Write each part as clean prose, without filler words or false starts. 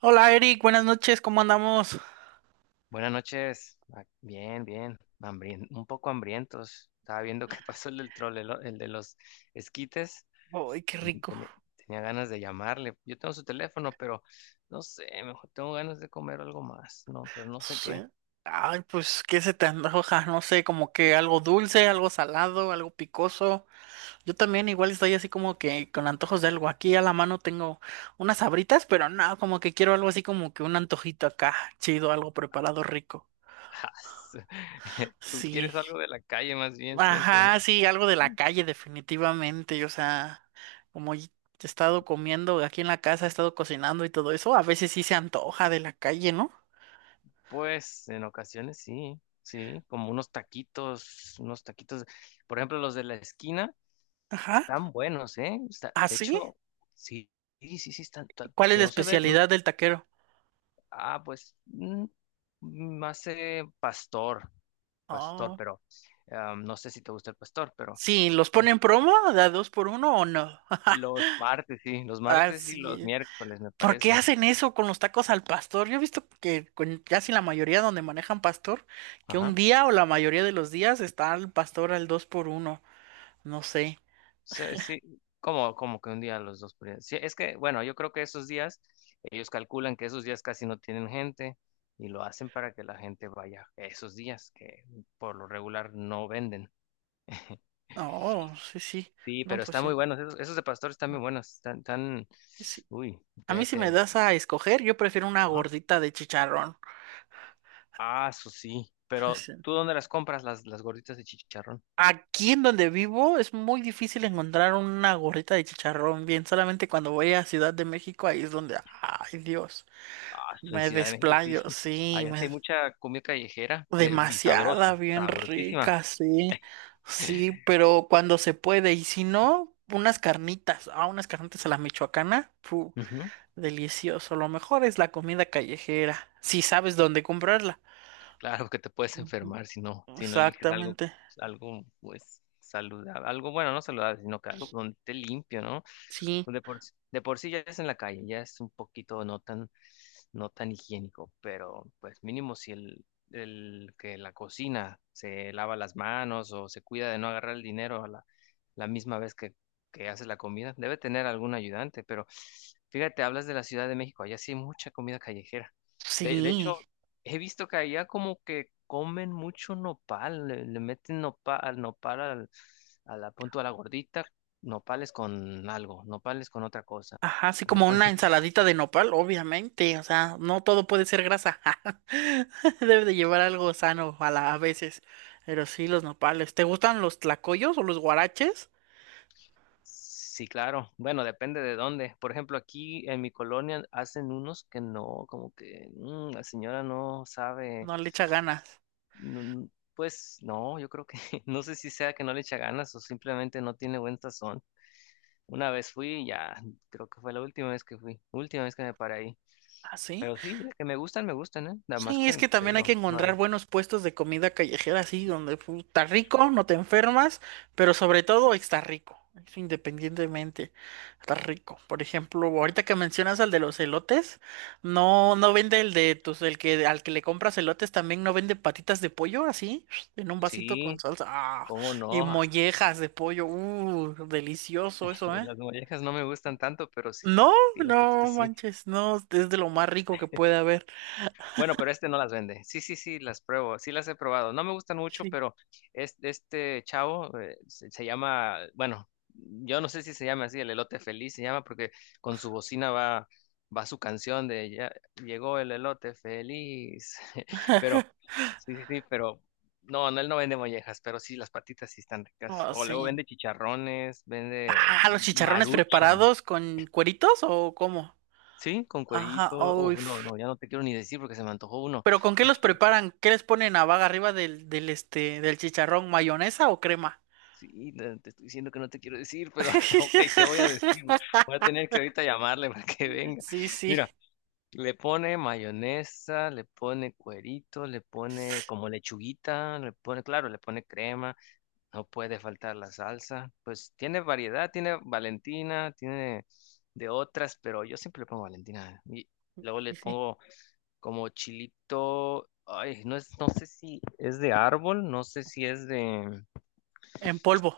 Hola Eric, buenas noches, ¿cómo andamos? Buenas noches. Bien, bien. Un poco hambrientos. Estaba viendo qué pasó el del troll, el de los esquites. Ay, qué rico. Tenía, tenía ganas de llamarle. Yo tengo su teléfono, pero no sé, mejor tengo ganas de comer algo más. No, pero no sé Sí. qué. Ay, pues, ¿qué se te antoja? No sé, como que algo dulce, algo salado, algo picoso. Yo también igual estoy así como que con antojos de algo. Aquí a la mano tengo unas sabritas, pero no, como que quiero algo así como que un antojito acá, chido, algo preparado rico. Tú Sí. quieres algo de la calle, más bien siento, ¿no? Ajá, sí, algo de la calle definitivamente. O sea, como y- he estado comiendo aquí en la casa, he estado cocinando y todo eso, a veces sí se antoja de la calle, ¿no? Pues en ocasiones sí, sí, como unos taquitos, por ejemplo, los de la esquina. Ajá. Están buenos, ¿eh? ¿Ah, De sí? hecho, sí, sí, sí, sí, están. ¿Cuál es Se la no se ve. Especialidad del taquero? Pues, más pastor, pastor, Oh. pero no sé si te gusta el pastor, pero Sí, ¿los es ponen promo? ¿Da dos por uno o no? los martes, sí, los Ah, martes y los sí. miércoles, me ¿Por qué parece. hacen eso con los tacos al pastor? Yo he visto que con casi la mayoría donde manejan pastor, que Ajá. un día o la mayoría de los días está el pastor al dos por uno. No sé. Sí, sí, como que un día los dos por día. Sí, es que, bueno, yo creo que esos días, ellos calculan que esos días casi no tienen gente y lo hacen para que la gente vaya esos días que por lo regular no venden. Oh, sí, sí. Sí, No, pero pues están muy sí. buenos. Esos de pastor están muy buenos. Están tan. Sí. Uy, A mí te, si me te. das a escoger, yo prefiero una Ajá. gordita de chicharrón. Ah, eso sí. Pero ¿tú dónde las compras, las gorditas de chicharrón? Aquí en donde vivo es muy difícil encontrar una gorrita de chicharrón bien. Solamente cuando voy a Ciudad de México, ahí es donde, ay Dios, Ah, eso en me Ciudad de México sí. desplayo, sí, Allá sí me... hay mucha comida callejera, y demasiada, sabrosa, bien sabrosísima. rica, sí, sí, pero cuando se puede, y si no, unas carnitas, ah, unas carnitas a la michoacana, pu, Ujú. delicioso. Lo mejor es la comida callejera, si sabes dónde comprarla. Claro que te puedes Ujú. enfermar si no eliges algo, Exactamente, algo pues saludable, algo bueno, no saludable, sino que algo donde esté limpio, ¿no? sí, Pues, de por sí ya es en la calle, ya es un poquito no tan higiénico, pero pues mínimo si el que la cocina se lava las manos o se cuida de no agarrar el dinero a la misma vez que hace la comida, debe tener algún ayudante, pero fíjate, hablas de la Ciudad de México, allá sí hay mucha comida callejera. De sí. hecho, he visto que allá como que comen mucho nopal, le meten nopal, nopal a la punto a la gordita, nopales con algo, nopales con otra cosa. Ajá, así como Nopales. una ensaladita de nopal, obviamente, o sea, no todo puede ser grasa. Debe de llevar algo sano a a veces, pero sí los nopales. ¿Te gustan los tlacoyos o los guaraches? Sí, claro. Bueno, depende de dónde. Por ejemplo, aquí en mi colonia hacen unos que no, como que la señora no sabe. No le echa ganas. mm, Pues no, yo creo que no sé si sea que no le echa ganas o simplemente no tiene buen sazón. Una vez fui, y ya, creo que fue la última vez que fui, última vez que me paré ahí. ¿Ah, sí? Pero sí, de que me gustan, ¿eh? Nada más Sí, es que que te también hay que digo, no hay. encontrar buenos puestos de comida callejera, así, donde pu, está rico, no te enfermas, pero sobre todo está rico, eso independientemente, está rico. Por ejemplo, ahorita que mencionas al de los elotes, no, no vende el de tus, el que al que le compras elotes también no vende patitas de pollo, así, en un vasito con Sí, salsa, ah, cómo y no. mollejas de pollo, delicioso eso, ¿eh? Las mollejas no me gustan tanto, pero sí, No, sí, las no patitas sí. manches, no, es de lo más rico que puede haber. Bueno, pero este no las vende. Sí, sí, sí, las pruebo. Sí las he probado. No me gustan mucho, Sí. pero este chavo se llama, bueno, yo no sé si se llama así, el elote feliz se llama porque con su bocina va su canción de ya llegó el elote feliz. Pero, sí, sí, sí, pero no, no, él no vende mollejas, pero sí, las patitas sí están ricas. Ah, O luego sí. vende chicharrones, vende ¿Ah, los chicharrones maruchan. preparados con cueritos o cómo? Sí, con cuerito. Ajá, uy. Oh, no, F- no, ya no te quiero ni decir porque se me antojó uno. ¿Pero con qué los preparan? ¿Qué les ponen a vaga arriba del chicharrón? ¿Mayonesa o crema? Sí, no, te estoy diciendo que no te quiero decir, pero ok, te voy a decir. Voy a tener que ahorita llamarle para que venga. Sí, sí, Mira, le pone mayonesa, le pone cuerito, le pone como lechuguita, le pone, claro, le pone crema, no puede faltar la salsa. Pues tiene variedad, tiene Valentina, tiene de otras, pero yo siempre le pongo Valentina. Y luego sí, le sí. pongo como chilito, ay, no es, no sé si es de árbol, no sé si es de. En polvo.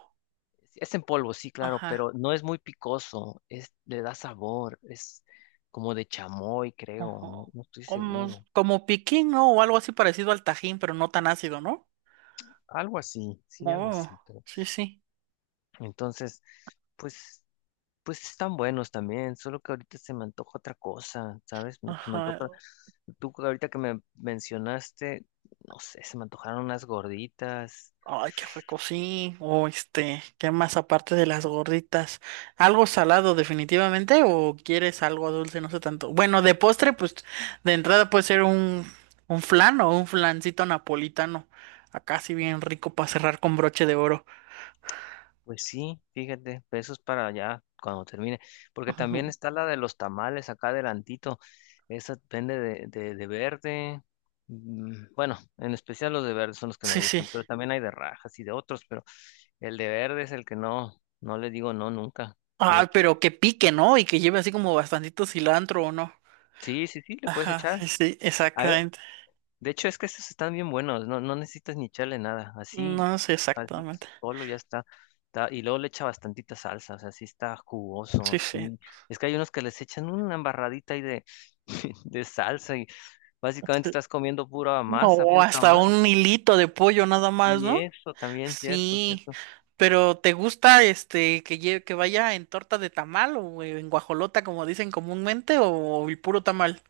Sí, es en polvo, sí, claro, Ajá. pero no es muy picoso, es, le da sabor, es como de chamoy, creo, no, Ojo. no estoy Como, seguro. como piquín, ¿no? O algo así parecido al tajín, pero no tan ácido, ¿no? Algo así, sí, algo Oh, así, pero sí, sí. entonces, pues, pues están buenos también, solo que ahorita se me antoja otra cosa, ¿sabes? Se me Ajá. antoja, tú ahorita que me mencionaste, no sé, se me antojaron unas gorditas. Ay, qué rico, sí. O este, ¿qué más aparte de las gorditas? ¿Algo salado definitivamente o quieres algo dulce? No sé tanto. Bueno, de postre, pues de entrada puede ser un flan o un flancito napolitano. Acá sí bien rico para cerrar con broche de oro. Pues sí, fíjate, pesos para allá cuando termine, porque también Ujú. está la de los tamales acá adelantito, esa depende de, de verde, bueno, en especial los de verde son los que me Sí, sí. gustan, pero también hay de rajas y de otros, pero el de verde es el que no le digo no nunca, Ah, fíjate. pero que pique, ¿no? Y que lleve así como bastantito cilantro o no. Sí, sí, sí, le puedes Ajá, echar. sí, sí, A mí exactamente. De hecho, es que estos están bien buenos, no, no necesitas ni echarle nada, así, No sé así exactamente. solo ya está, y luego le echa bastantita salsa, o sea, sí está jugoso, Sí, sí. sí. Es que hay unos que les echan una embarradita ahí de, de salsa y básicamente Sí. estás comiendo pura masa, O puro hasta tamal. un hilito de pollo nada más, Y ¿no? eso también, cierto, Sí, cierto. pero ¿te gusta este que vaya en torta de tamal o en guajolota como dicen comúnmente o el puro tamal?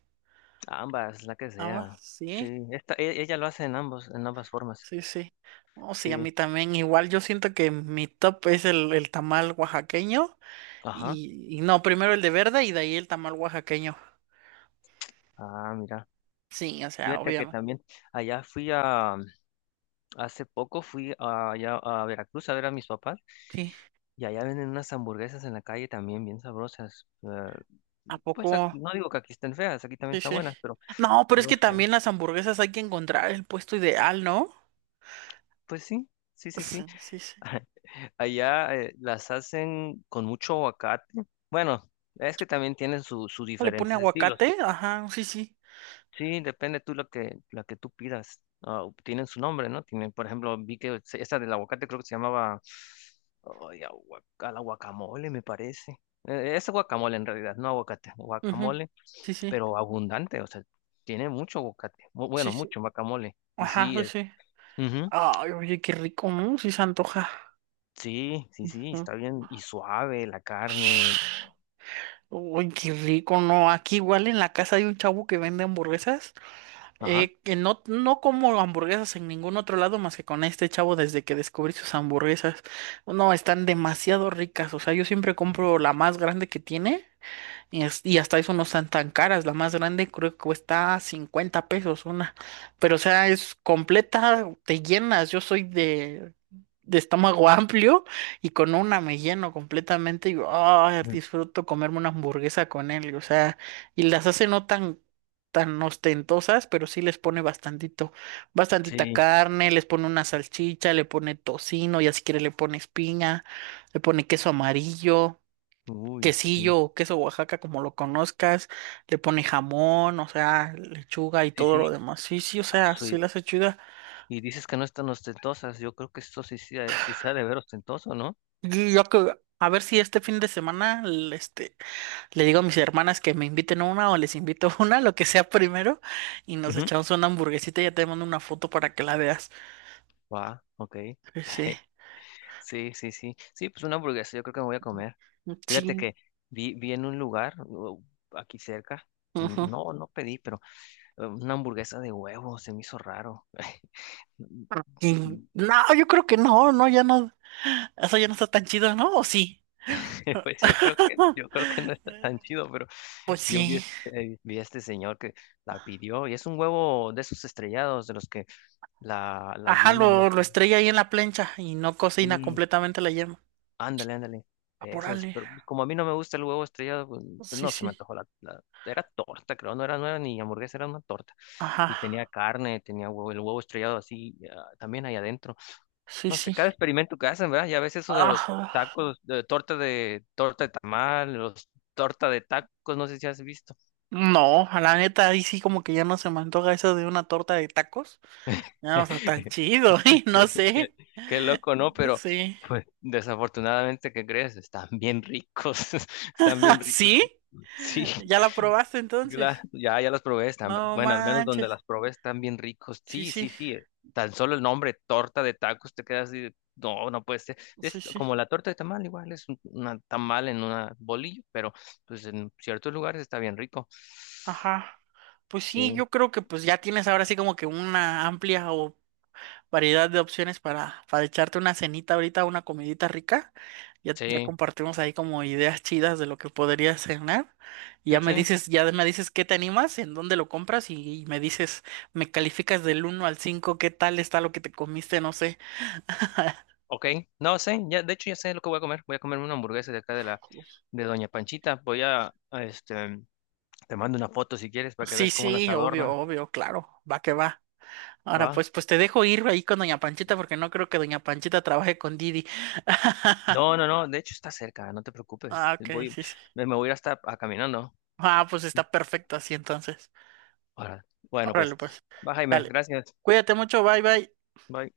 Ambas, la que Ah, va, sea. Sí, sí, ella lo hace en ambos, en ambas formas. sí, sí. Oh, sí, a Sí, mí también igual. Yo siento que mi top es el tamal oaxaqueño ajá. Y no, primero el de verde y de ahí el tamal oaxaqueño. Ah, mira. Sí, o sea, Fíjate que obviamente. también allá fui a, hace poco allá a Veracruz a ver a mis papás Sí, y allá venden unas hamburguesas en la calle también bien sabrosas. Eh, ¿a pues poco? no digo que aquí estén feas, aquí también Sí, están sí. buenas, pero No, pero es no que sé. también las hamburguesas hay que encontrar el puesto ideal, ¿no? Pues sí, sí, sí, sí. Sí, sí, sí. Allá las hacen con mucho aguacate. Bueno, es que también tienen sus ¿Le pone diferentes estilos. aguacate? Ajá, sí, sí. Sí, depende tú lo que tú pidas. Ah, tienen su nombre, ¿no? Tienen, por ejemplo, vi que esa del aguacate creo que se llamaba ay, a la guacamole, me parece. Es guacamole en realidad, no aguacate, Ujú. guacamole, Sí, sí. pero abundante, o sea, tiene mucho aguacate, Sí, bueno, sí. mucho guacamole. Y Ajá, sí, sí, sí. ujú, Ay, oye, qué rico, ¿no? Sí se antoja. sí, sí, sí, Mm. está bien, y suave la carne, Uy, qué rico, ¿no? Aquí igual en la casa hay un chavo que vende hamburguesas. ajá, Que no, no como hamburguesas en ningún otro lado más que con este chavo desde que descubrí sus hamburguesas. No, están demasiado ricas. O sea, yo siempre compro la más grande que tiene. Y, es- y hasta eso no están tan caras. La más grande creo que cuesta 50 pesos una. Pero o sea, es completa, te llenas. Yo soy de estómago amplio y con una me lleno completamente. Y ah, mm, disfruto comerme una hamburguesa con él. O sea, y las hace no tan, tan ostentosas, pero sí les pone bastantito, bastantita sí, carne, les pone una salchicha, le pone tocino, ya si quiere le pones piña, le pone queso amarillo uy, sí, quesillo o queso Oaxaca, como lo conozcas, le pone jamón, o sea, lechuga y todo sí, lo demás. Sí, sí, o sea, sí sí. las hace chida. Y dices que no están ostentosas. Yo creo que esto sí, sí, sí se ha de ver ostentoso, ¿no? Y yo que, a ver si este fin de semana le digo a mis hermanas que me inviten una o les invito una, lo que sea primero, y nos Ujú. echamos una hamburguesita y ya te mando una foto para que la veas. Va, ok. Sí, sí. Sí, sí, sí. Sí, pues una hamburguesa, yo creo que me voy a comer. Fíjate Sí, que vi en un lugar aquí cerca. Ujú. No, no pedí, pero una hamburguesa de huevo se me hizo raro. Y- Y- no, yo creo que no, no, ya no, eso ya no está tan chido, ¿no? ¿O sí? Pues yo creo que, yo creo que no está tan chido, pero Pues yo vi, sí. Vi a este señor que la pidió y es un huevo de esos estrellados de los que la Ajá, yema, no lo sé. estrella ahí en la plancha y no cocina Sí, completamente la yema. Ándale, ándale, de esos, Apúrale. pero pues, como a mí no me gusta el huevo estrellado, pues, Sí, no se me sí. antojó era torta, creo, no era nueva ni hamburguesa, era una torta, Ajá. y tenía carne, tenía huevo, el huevo estrellado así, también ahí adentro, Sí, no sé, sí. cada experimento que hacen, ¿verdad? Ya ves eso de los Ajá. tacos, torta de tamal, los torta de tacos, no sé si has visto. No, a la neta, ahí sí como que ya no se me antoja eso de una torta de tacos. Ya no está tan chido, ¿eh? No qué, qué- sé. qué loco, ¿no? Pero, Sí. pues, desafortunadamente, ¿qué crees? Están bien ricos, están bien ricos, ¿Sí? sí. ¿Ya la probaste Gla- entonces? Ya, ya las probé, están, No bueno, al menos donde manches. las probé están bien ricos. Sí, Sí, sí. sí, sí. Tan solo el nombre, torta de tacos, te quedas así, de, no, no puede ser. Sí, Es sí. como la torta de tamal, igual es un una tamal en una bolillo, pero pues en ciertos lugares está bien rico. Ajá. Pues sí, Sí, yo creo que pues ya tienes ahora sí como que una amplia o variedad de opciones para echarte una cenita ahorita, una comidita rica. Ya, ya sí, compartimos ahí como ideas chidas de lo que podrías cenar. Y sí, sí. Ya me dices qué te animas, en dónde lo compras y me dices, me calificas del uno al 5 qué tal está lo que te comiste, no sé. Ok, no sé, ya, de hecho ya sé lo que voy a comer. Voy a comerme una hamburguesa de acá de de Doña Panchita. Voy a, este, te mando una foto si quieres para que Sí, veas cómo las sí, obvio, adorna, obvio, claro, va que va. Ahora ¿va? pues, pues te dejo ir ahí con Doña Panchita porque no creo que Doña Panchita trabaje con Didi. No, no, no, de hecho está cerca, no te preocupes. Ah, ok, Voy, sí, sí. me me voy a ir hasta a caminando. Ah, pues está perfecto así entonces. Ahora, bueno, Órale, pues, pues. va Jaime, Dale. gracias. Cuídate mucho, bye bye. Bye.